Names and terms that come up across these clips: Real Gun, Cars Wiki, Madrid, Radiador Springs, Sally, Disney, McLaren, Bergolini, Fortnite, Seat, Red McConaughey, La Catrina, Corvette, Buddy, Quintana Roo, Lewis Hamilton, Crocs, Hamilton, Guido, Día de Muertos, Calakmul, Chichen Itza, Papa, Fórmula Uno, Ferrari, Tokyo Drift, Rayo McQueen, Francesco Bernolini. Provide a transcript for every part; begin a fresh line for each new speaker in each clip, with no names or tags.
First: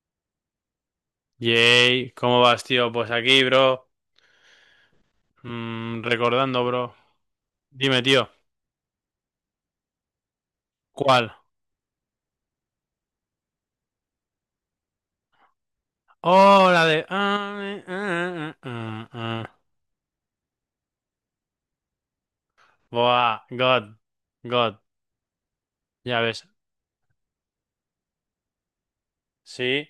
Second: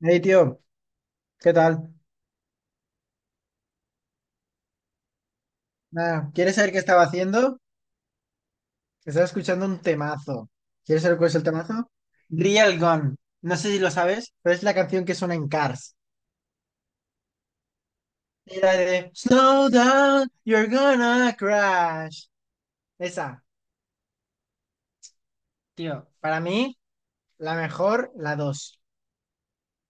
Hey, tío, ¿qué tal?
Yay, ¿cómo vas, tío? Pues aquí, bro.
Nada, ¿quieres
Recordando,
saber qué
bro.
estaba haciendo?
Dime, tío.
Estaba escuchando un temazo. ¿Quieres saber cuál
¿Cuál?
es el temazo? Real Gun. No sé si lo sabes, pero es la canción que suena en Cars.
Oh, la de... ah, ah,
Era
ah,
de
ah, ah.
Slow down, you're gonna crash. Esa,
Buah, God. God.
tío,
Ya
para
ves.
mí, la mejor, la 2.
Sí.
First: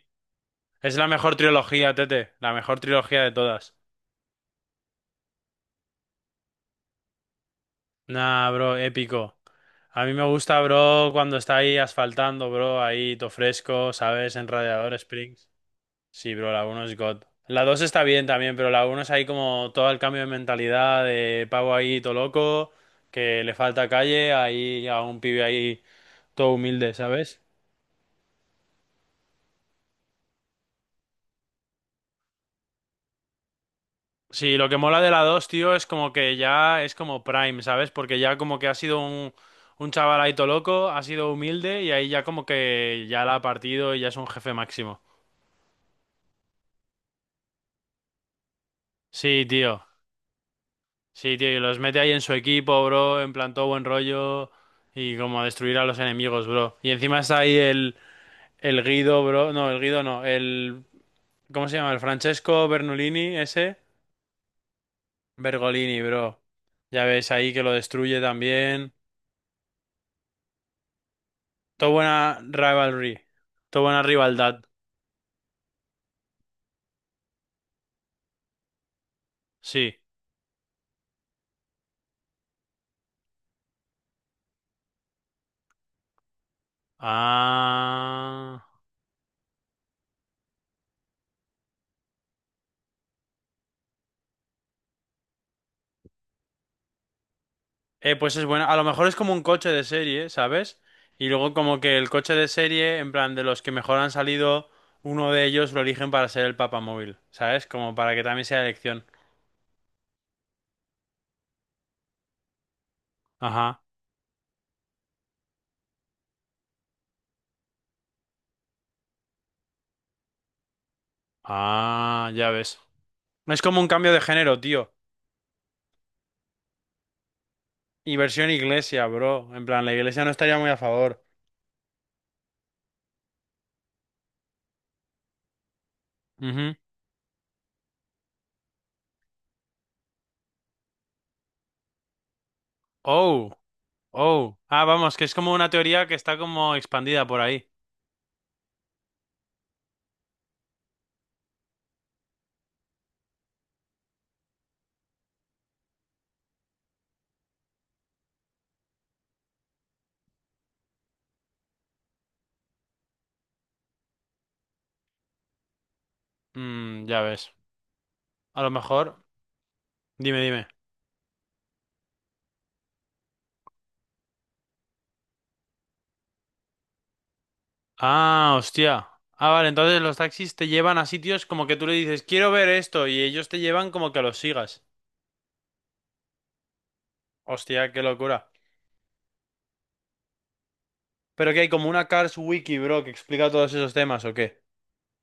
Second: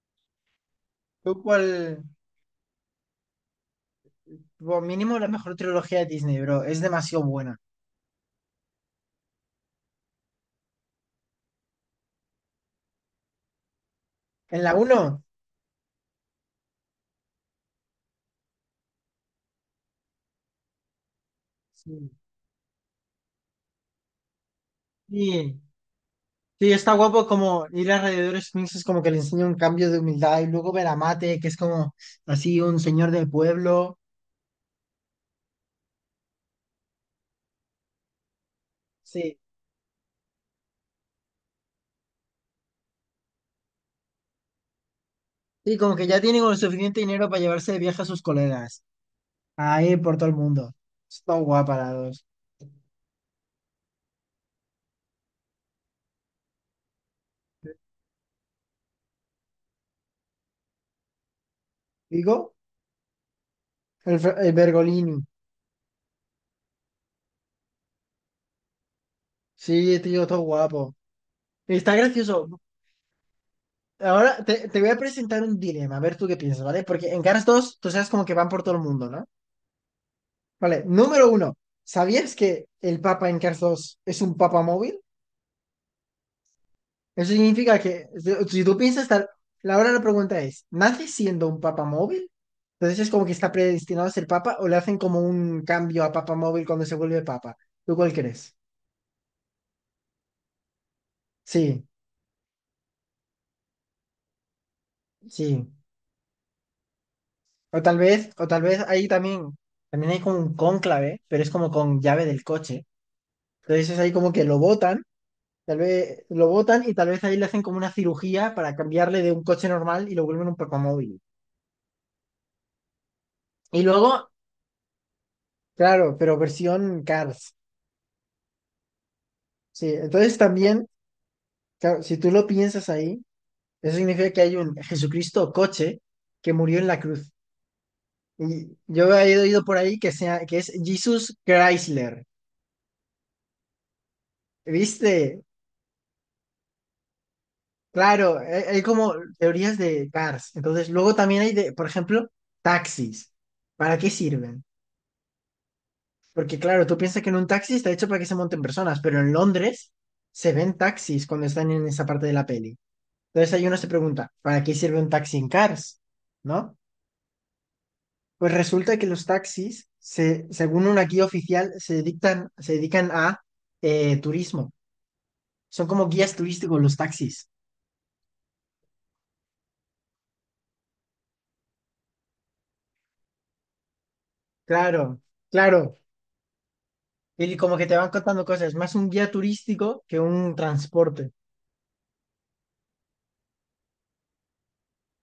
Es la mejor
¿Tú
trilogía,
cuál?
Tete. La mejor trilogía de todas.
Como mínimo, la mejor trilogía de Disney, bro. Es demasiado buena.
Nah, bro, épico. A mí me gusta, bro, cuando está ahí asfaltando, bro. Ahí, todo fresco, ¿sabes? En
En la
Radiador
1,
Springs. Sí, bro, la uno es God. La 2 está bien también, pero la uno es ahí como todo el cambio de mentalidad de pavo ahí
sí.
todo loco, que le falta calle, ahí a un pibe
Sí.
ahí todo
Sí, está
humilde,
guapo
¿sabes?
como ir a alrededores mixtos, como que le enseña un cambio de humildad y luego ver a Mate, que es como así un señor del pueblo.
Sí, lo que mola de la 2, tío, es como que ya es como Prime, ¿sabes? Porque ya como que ha sido un,
Sí,
un chaval ahí todo loco, ha sido humilde y ahí ya como que ya la ha partido y ya es un jefe máximo.
sí, como que ya tiene como suficiente dinero para llevarse de viaje a sus colegas,
Sí, tío.
a ir por todo el mundo. Está
Sí, tío, y
guapa
los
la
mete ahí en
dos.
su equipo, bro, en plan todo buen rollo y como a destruir a los enemigos, bro. Y encima está ahí el Guido, bro. No, el Guido no, ¿Cómo se llama? El
Digo,
Francesco Bernolini, ese.
el Bergolini.
Bergolini, bro. Ya ves ahí que lo destruye también.
Sí, tío, todo guapo.
Todo
Está
buena
gracioso.
rivalry. Todo buena
Ahora
rivalidad.
te voy a presentar un dilema, a ver tú qué piensas, ¿vale? Porque en Cars 2, tú sabes como que van por todo el mundo, ¿no?
Sí.
Vale, número uno. ¿Sabías que el Papa en Cars 2 es un Papa móvil? Eso significa que si
Ah.
tú piensas estar, la hora de la pregunta es, ¿nace siendo un papa móvil? Entonces es como que está predestinado a ser papa o le hacen como un cambio a papa móvil cuando se vuelve papa. ¿Tú cuál
Pues es
crees?
bueno. A lo mejor es como un coche de serie, ¿sabes? Y luego como
Sí,
que el coche de serie, en plan de los que mejor han salido, uno de
sí.
ellos lo eligen para ser el papamóvil, ¿sabes?
O
Como para que también sea
tal vez
elección.
ahí también, también hay como un cónclave, pero es como con llave del coche.
Ajá.
Entonces es ahí como que lo botan, tal vez lo botan y tal vez ahí le hacen como una cirugía para cambiarle de un coche normal y lo vuelven un papa móvil.
Ah, ya ves. Es como
Y
un cambio de
luego,
género, tío.
claro, pero versión Cars.
Y versión iglesia, bro. En plan, la
Sí,
iglesia no
entonces
estaría muy a
también.
favor.
Claro, si tú lo piensas ahí, eso significa que hay un Jesucristo coche que
Ujú.
murió en la cruz. Y yo he oído por ahí que, sea, que es Jesus Chrysler.
Oh, oh. Ah, vamos, que es
¿Viste?
como una teoría que está como expandida por ahí.
Claro, hay como teorías de cars. Entonces, luego también hay, de, por ejemplo, taxis. ¿Para qué sirven? Porque claro, tú piensas que en un taxi está hecho para que se monten personas, pero en Londres se ven taxis cuando están en esa parte de la peli. Entonces ahí uno se pregunta, ¿para qué sirve un taxi en Cars? ¿No?
Ya ves.
Pues
A lo
resulta que
mejor.
los taxis,
Dime,
se,
dime.
según una guía oficial, se dedican a turismo. Son como guías turísticos los taxis.
Ah, hostia. Ah, vale, entonces los taxis te llevan a sitios como que tú le dices, quiero ver esto, y ellos te llevan como que los sigas.
Claro, claro. Y como que
Hostia,
te
qué
van contando
locura.
cosas, más un guía turístico que un transporte.
Pero que hay como una Cars Wiki, bro, que explica todos esos temas, ¿o qué?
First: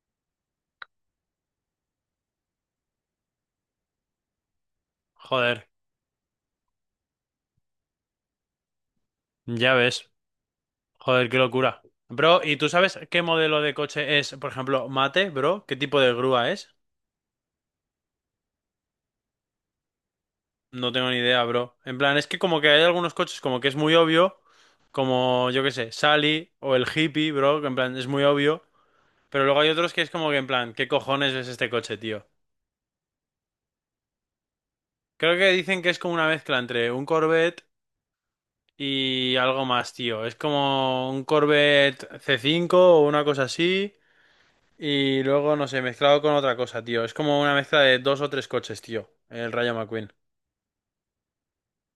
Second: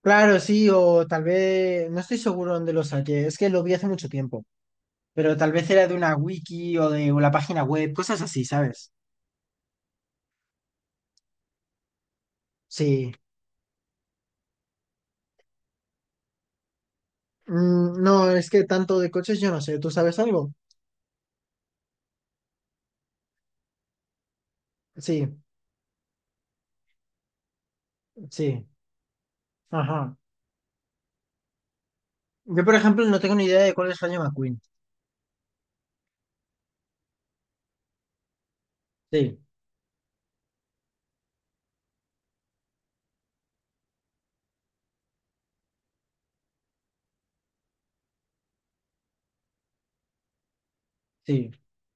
Claro, sí, o tal vez, no estoy seguro dónde lo saqué, es que lo vi hace mucho tiempo, pero tal
Joder,
vez era de una wiki o de o la página web, cosas así, ¿sabes?
ya ves. Joder, qué locura. Bro, ¿y tú sabes
Sí.
qué modelo de coche es, por ejemplo, Mate, bro? ¿Qué tipo de grúa es?
No, es que tanto de coches yo no sé, ¿tú sabes algo?
No tengo ni idea, bro. En plan, es que como que hay algunos coches como que es muy obvio,
Sí,
como yo qué sé, Sally o el Hippie, bro, que en plan es muy obvio.
sí.
Pero luego hay otros que es
Ajá.
como que en plan, ¿qué cojones es este coche, tío?
Yo, por ejemplo, no tengo ni idea de cuál es Rayo McQueen.
Creo que dicen que es como una mezcla entre un Corvette y
Sí,
algo más, tío. Es como un Corvette C5 o una cosa así. Y luego, no sé, mezclado con otra cosa, tío. Es como una mezcla de 2 o 3 coches, tío. El Rayo McQueen.
sí,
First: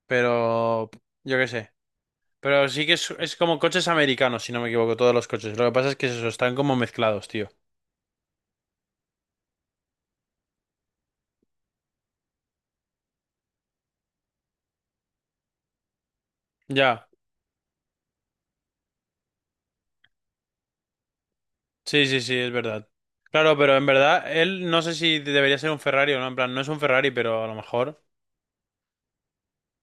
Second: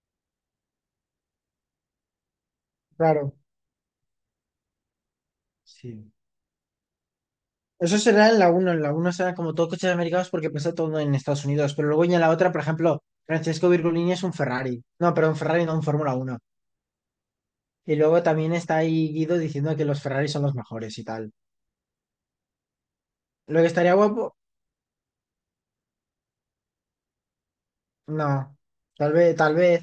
Pero, yo qué sé. Pero sí que es,
claro,
es como coches americanos, si no me equivoco, todos los coches. Lo que pasa es que
sí.
es eso, están como mezclados, tío.
Eso será en la 1. En la 1 será como todo coches americanos porque pasa todo en Estados Unidos. Pero luego ya en la otra, por ejemplo, Francesco Virgolini es un Ferrari. No, pero un Ferrari, no un Fórmula Uno.
Ya.
Y luego también está ahí Guido diciendo que los Ferrari son los mejores y tal.
Sí, sí, sí, es verdad. Claro,
Lo que
pero en
estaría
verdad,
guapo,
él no sé si debería ser un Ferrari o no. En plan, no es un Ferrari, pero a lo mejor.
no. Tal vez, tal vez.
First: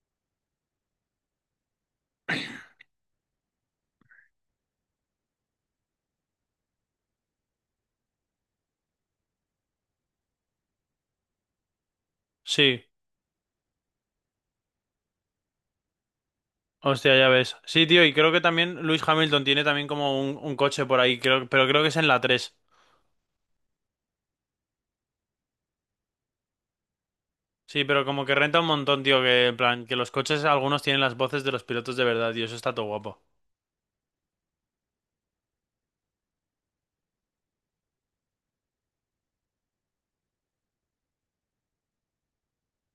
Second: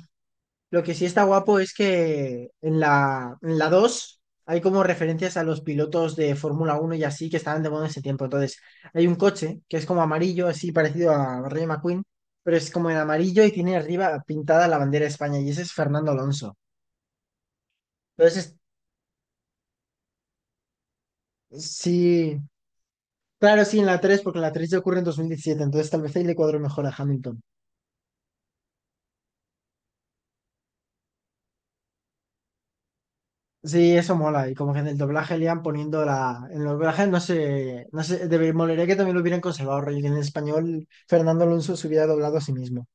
Lo que sí está guapo es que en la 2 hay como referencias a los pilotos de Fórmula uno y así que estaban de moda en ese tiempo. Entonces, hay un coche que es como amarillo, así parecido a Ray McQueen, pero es
Sí,
como en amarillo y tiene arriba pintada la bandera de España y ese es Fernando Alonso.
hostia, ya ves. Sí, tío, y creo que
Entonces,
también Lewis Hamilton tiene también como un coche por ahí, creo, pero creo que es en la
sí,
tres.
claro, sí, en la 3 porque en la 3 ya ocurre en 2017, entonces tal vez ahí le cuadro mejor a Hamilton.
Sí, pero como que renta un montón, tío, que en plan, que los coches algunos tienen las voces de los pilotos de verdad, tío, eso está todo guapo.
Sí, eso mola. Y como que en el doblaje le iban poniendo la. En el doblaje no sé. No sé. De... Molaría que también lo hubieran conservado. Rollo, que en español, Fernando Alonso se hubiera doblado a sí mismo.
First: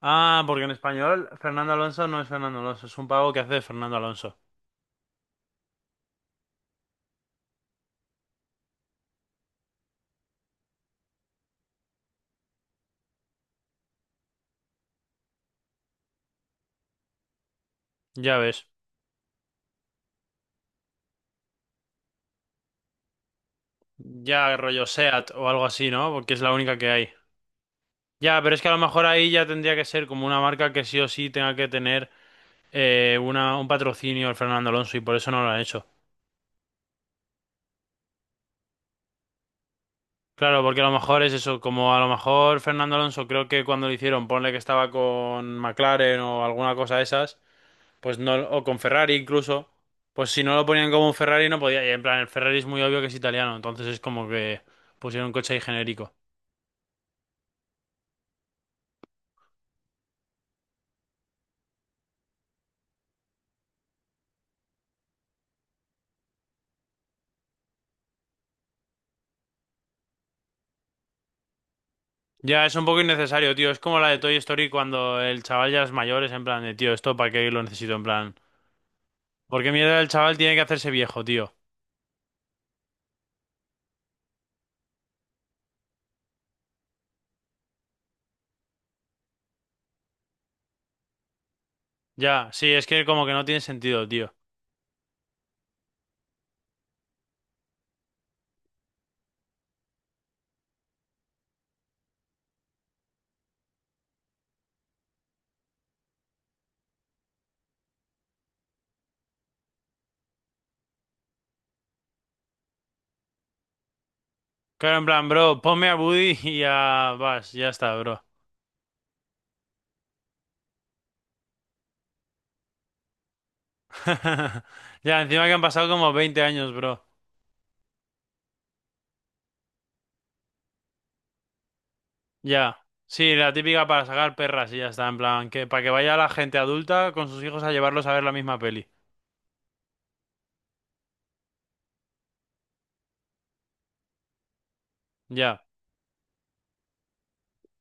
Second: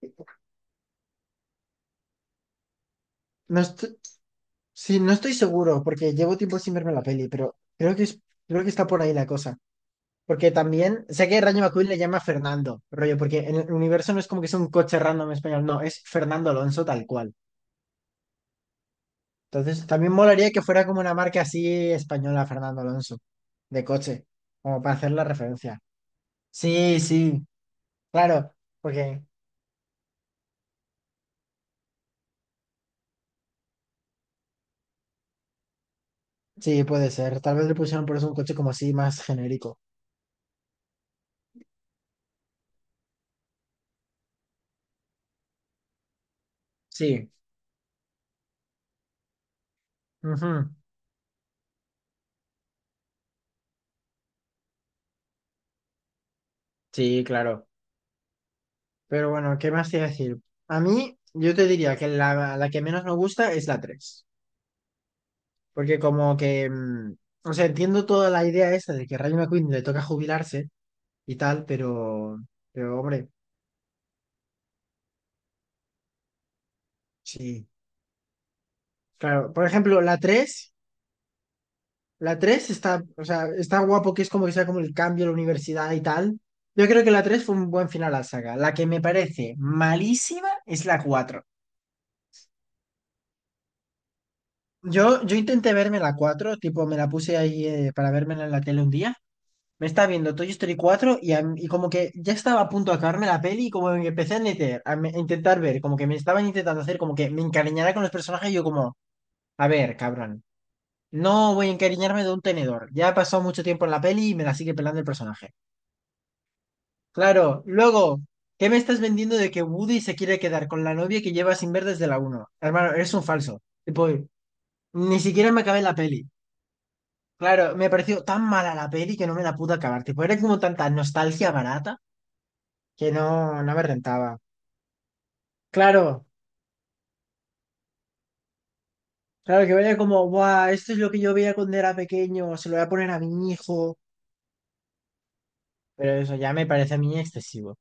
Ah, porque en español Fernando Alonso no es Fernando Alonso, es un pavo que hace
No
de Fernando
estoy...
Alonso.
Sí, no estoy seguro, porque llevo tiempo sin verme la peli, pero creo que es... creo que está por ahí la cosa. Porque también. Sé que Rayo McQueen le llama Fernando, rollo, porque en el universo no es como que es un coche random en español, no, es Fernando Alonso tal cual.
Ya ves.
Entonces, también molaría que fuera como una marca así española, Fernando Alonso, de coche,
Ya
como
rollo
para hacer la
Seat o algo
referencia.
así, ¿no? Porque es la única que
Sí,
hay.
sí,
Ya,
claro,
pero es que a lo mejor
porque
ahí ya tendría que ser como una marca que sí o sí tenga que tener un patrocinio el Fernando Alonso y por eso no lo han hecho.
sí, puede ser. Tal vez le pusieron por eso un coche como así más genérico.
Claro, porque a lo mejor es eso, como a lo mejor Fernando Alonso creo que cuando lo hicieron, ponle que estaba con McLaren o alguna cosa de
Sí,
esas, pues no, o con Ferrari incluso, pues si no lo
ujú,
ponían como un Ferrari no podía, y en plan el Ferrari es muy obvio que es italiano, entonces es como que pusieron un coche ahí genérico.
sí, claro. Pero bueno, ¿qué más te iba a decir? A mí, yo te diría que la que menos me gusta es la 3, porque como que, o sea, entiendo toda la idea esta de que Rayo McQueen le toca jubilarse y tal,
Ya, es un
pero
poco
hombre,
innecesario, tío, es como la de Toy Story cuando el chaval ya es mayor, es en plan de, tío, esto para qué lo
sí.
necesito, en plan...
Claro, por
Porque mierda
ejemplo,
el
la
chaval tiene que
tres.
hacerse viejo, tío.
La 3 está, o sea, está guapo que es como que sea como el cambio de la universidad y tal. Yo creo que la 3 fue un buen final a la saga. La que me parece malísima es la cuatro.
Ya, sí, es que como que no tiene sentido, tío.
Yo intenté verme la 4 tipo, me la puse ahí para vérmela en la tele un día. Me estaba viendo Toy Story 4 y, y como que ya estaba a punto de acabarme la peli y como que empecé a, meter, a intentar ver, como que me estaban intentando hacer como que me encariñara con los personajes y yo como, a ver, cabrón, no voy a encariñarme de un tenedor. Ya ha pasado mucho tiempo en la peli y me la sigue
Claro,
pelando
en
el
plan,
personaje.
bro, ponme a Buddy y ya vas,
Claro,
ya está,
luego,
bro.
¿qué me estás vendiendo de que Woody se quiere quedar con la novia que lleva sin ver desde la uno? Hermano, eres un falso. Tipo, ni
Ya, encima
siquiera
que han
me acabé
pasado
la
como
peli.
20 años, bro.
Claro, me pareció tan mala la peli que no me la pude acabar. Tipo, era como tanta nostalgia barata
Ya.
que
Sí, la
no, no me
típica para sacar
rentaba.
perras y ya está, en plan, que para que vaya
Claro,
la gente adulta con sus hijos a llevarlos a ver la misma peli.
claro, que vaya como, guau, esto es lo que yo veía cuando era pequeño, se lo voy a poner a mi hijo.
Ya.
Pero eso ya me parece a mí excesivo.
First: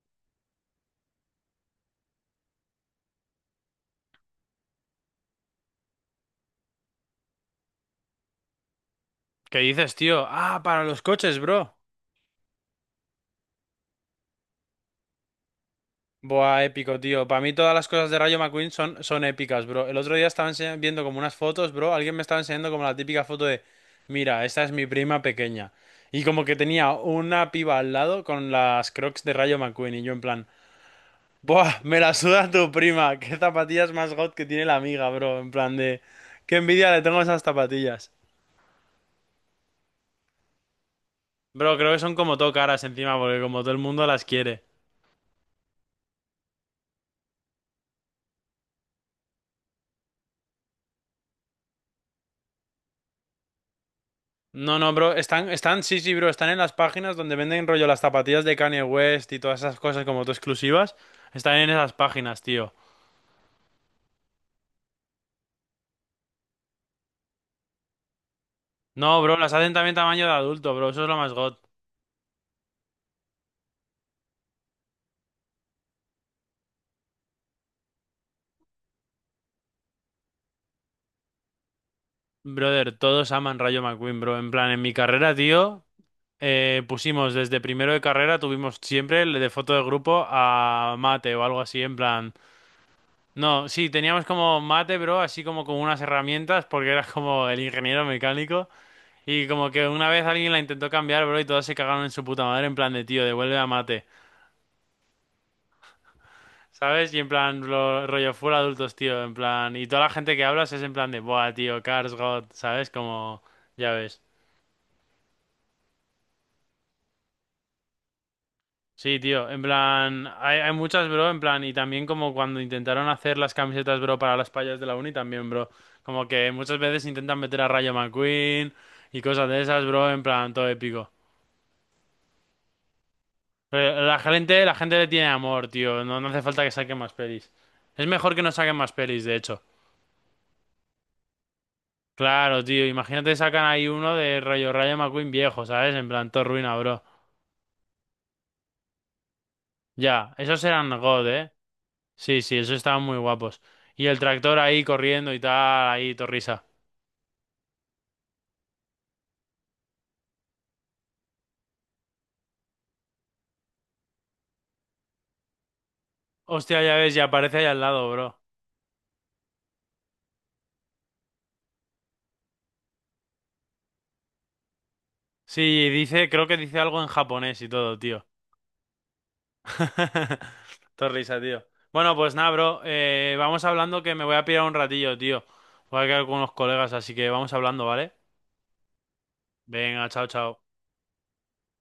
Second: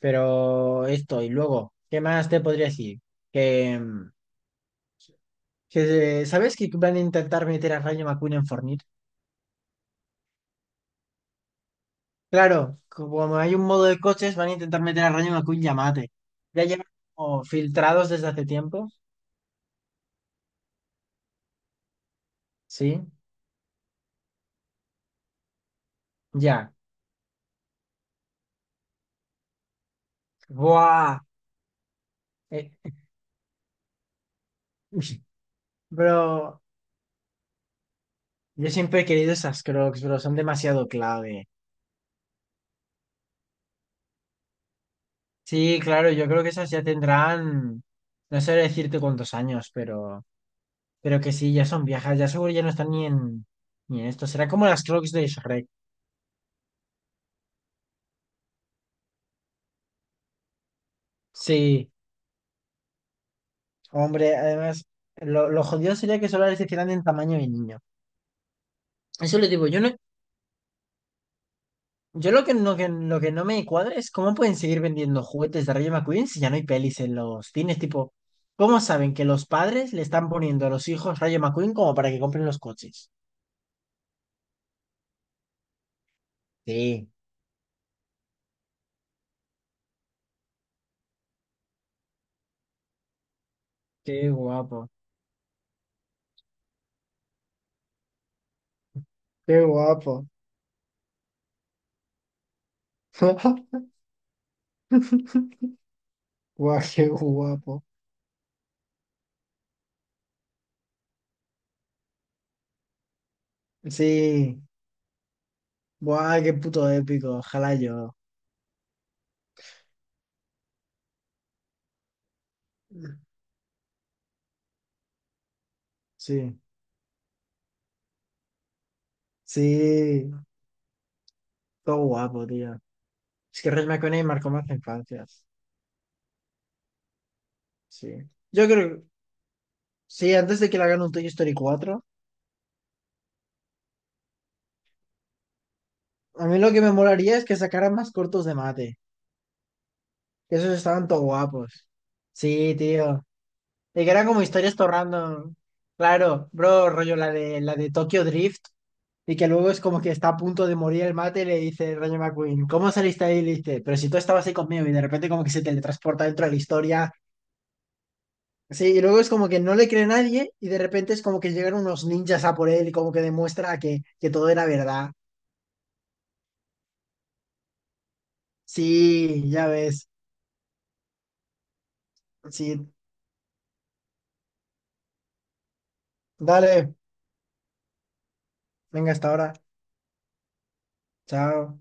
Pero esto, y luego, ¿qué más te podría decir? Que... ¿sabes que van a intentar meter a Rayo McQueen en Fortnite?
¿Qué dices, tío? Ah, para los coches, bro.
Claro, como hay un modo de coches, van a intentar meter a Rayo McQueen y a Mate.
Buah,
Ya llevan
épico, tío. Para
como
mí todas las cosas
filtrados
de
desde
Rayo
hace
McQueen
tiempo.
son épicas, bro. El otro día estaba viendo como unas fotos, bro. Alguien me estaba enseñando como la
Sí,
típica foto de, mira, esta es mi prima pequeña. Y como que
ya.
tenía una piba al lado con las Crocs de Rayo McQueen y yo en plan,
¡Buah!
buah, me la suda
Eh,
tu prima. Qué zapatillas más god que tiene la amiga, bro. En plan de, qué
bro,
envidia le tengo a esas zapatillas.
yo siempre he querido esas Crocs, bro, son demasiado clave.
Bro, creo que son como todo caras encima porque como todo el mundo las quiere.
Sí, claro, yo creo que esas ya tendrán, no sé decirte cuántos años, pero que sí, ya son viejas, ya seguro ya no están ni en, ni en esto. Será como
No,
las
no,
Crocs
bro,
de Shrek.
sí, sí, bro, están en las páginas donde venden rollo las zapatillas de Kanye West y todas esas cosas como tú exclusivas. Están en
Sí.
esas páginas, tío.
Hombre, además, lo jodido sería que solo les hicieran en tamaño de niño.
No, bro,
Eso le
las
digo,
hacen también tamaño de adulto, bro, eso es lo más god.
yo lo que no, que, lo que no me cuadra es cómo pueden seguir vendiendo juguetes de Rayo McQueen si ya no hay pelis en los cines, tipo, ¿cómo saben que los padres le están poniendo a los hijos Rayo McQueen como para que compren los
Brother,
coches?
todos aman Rayo McQueen, bro. En plan, en mi carrera, tío,
Sí,
pusimos desde primero de carrera, tuvimos siempre el de foto de grupo a Mate o algo así, en plan. No, sí, teníamos
qué
como
guapo,
Mate, bro, así como con unas herramientas, porque era como el ingeniero mecánico. Y
qué
como que una vez
guapo.
alguien la intentó cambiar, bro, y todos se cagaron en su puta madre, en plan de tío, devuelve a mate,
Guau, qué
¿sabes? Y en plan,
guapo.
rollo full adultos, tío, en plan. Y toda la gente que hablas es en plan de, buah, tío, Cars God, ¿sabes? Como, ya ves.
Sí, guau, qué puto épico, ojalá yo.
Sí, tío, en plan, hay muchas, bro, en plan, y también como cuando intentaron hacer las camisetas, bro, para las payas de la uni, también, bro. Como que
Sí,
muchas veces intentan meter a Rayo McQueen y cosas de esas, bro, en
sí,
plan, todo épico.
todo guapo, tío. Es que Red
Pero la
McConaughey marcó
gente,
más
la gente le tiene
infancias.
amor, tío. No, no hace falta que saquen más pelis. Es
Sí.
mejor que no
Yo
saquen más
creo,
pelis, de hecho.
sí, antes de que le hagan un Toy Story 4,
Claro, tío. Imagínate sacan ahí uno de rollo Rayo McQueen viejo, ¿sabes? En plan, todo
a mí lo
ruina,
que me
bro.
molaría es que sacaran más cortos de mate.
Ya,
Que
esos
esos
eran
estaban todo
God, ¿eh?
guapos.
Sí, sí,
Sí,
esos estaban muy
tío.
guapos. Y
Y que
el
eran como
tractor
historias
ahí
todo
corriendo y
random.
tal, ahí,
Claro,
torrisa.
bro, rollo la de Tokyo Drift. Y que luego es como que está a punto de morir el mate y le dice Rayo McQueen, ¿cómo saliste ahí? Y le dice, pero si tú estabas ahí conmigo y de repente como que se teletransporta dentro de la
Hostia, ya
historia.
ves, ya aparece ahí al lado, bro.
Sí, y luego es como que no le cree nadie y de repente es como que llegan unos ninjas a por él y como que demuestra que todo era verdad.
Sí, dice, creo que dice algo en japonés y todo, tío.
Sí, ya ves.
Todo risa, tío. Bueno, pues nada, bro.
Sí,
Vamos hablando que me voy a pirar un ratillo, tío. Voy a quedar con unos colegas,
dale.
así que vamos hablando, ¿vale?
Venga, hasta ahora.
Venga, chao, chao.
Chao.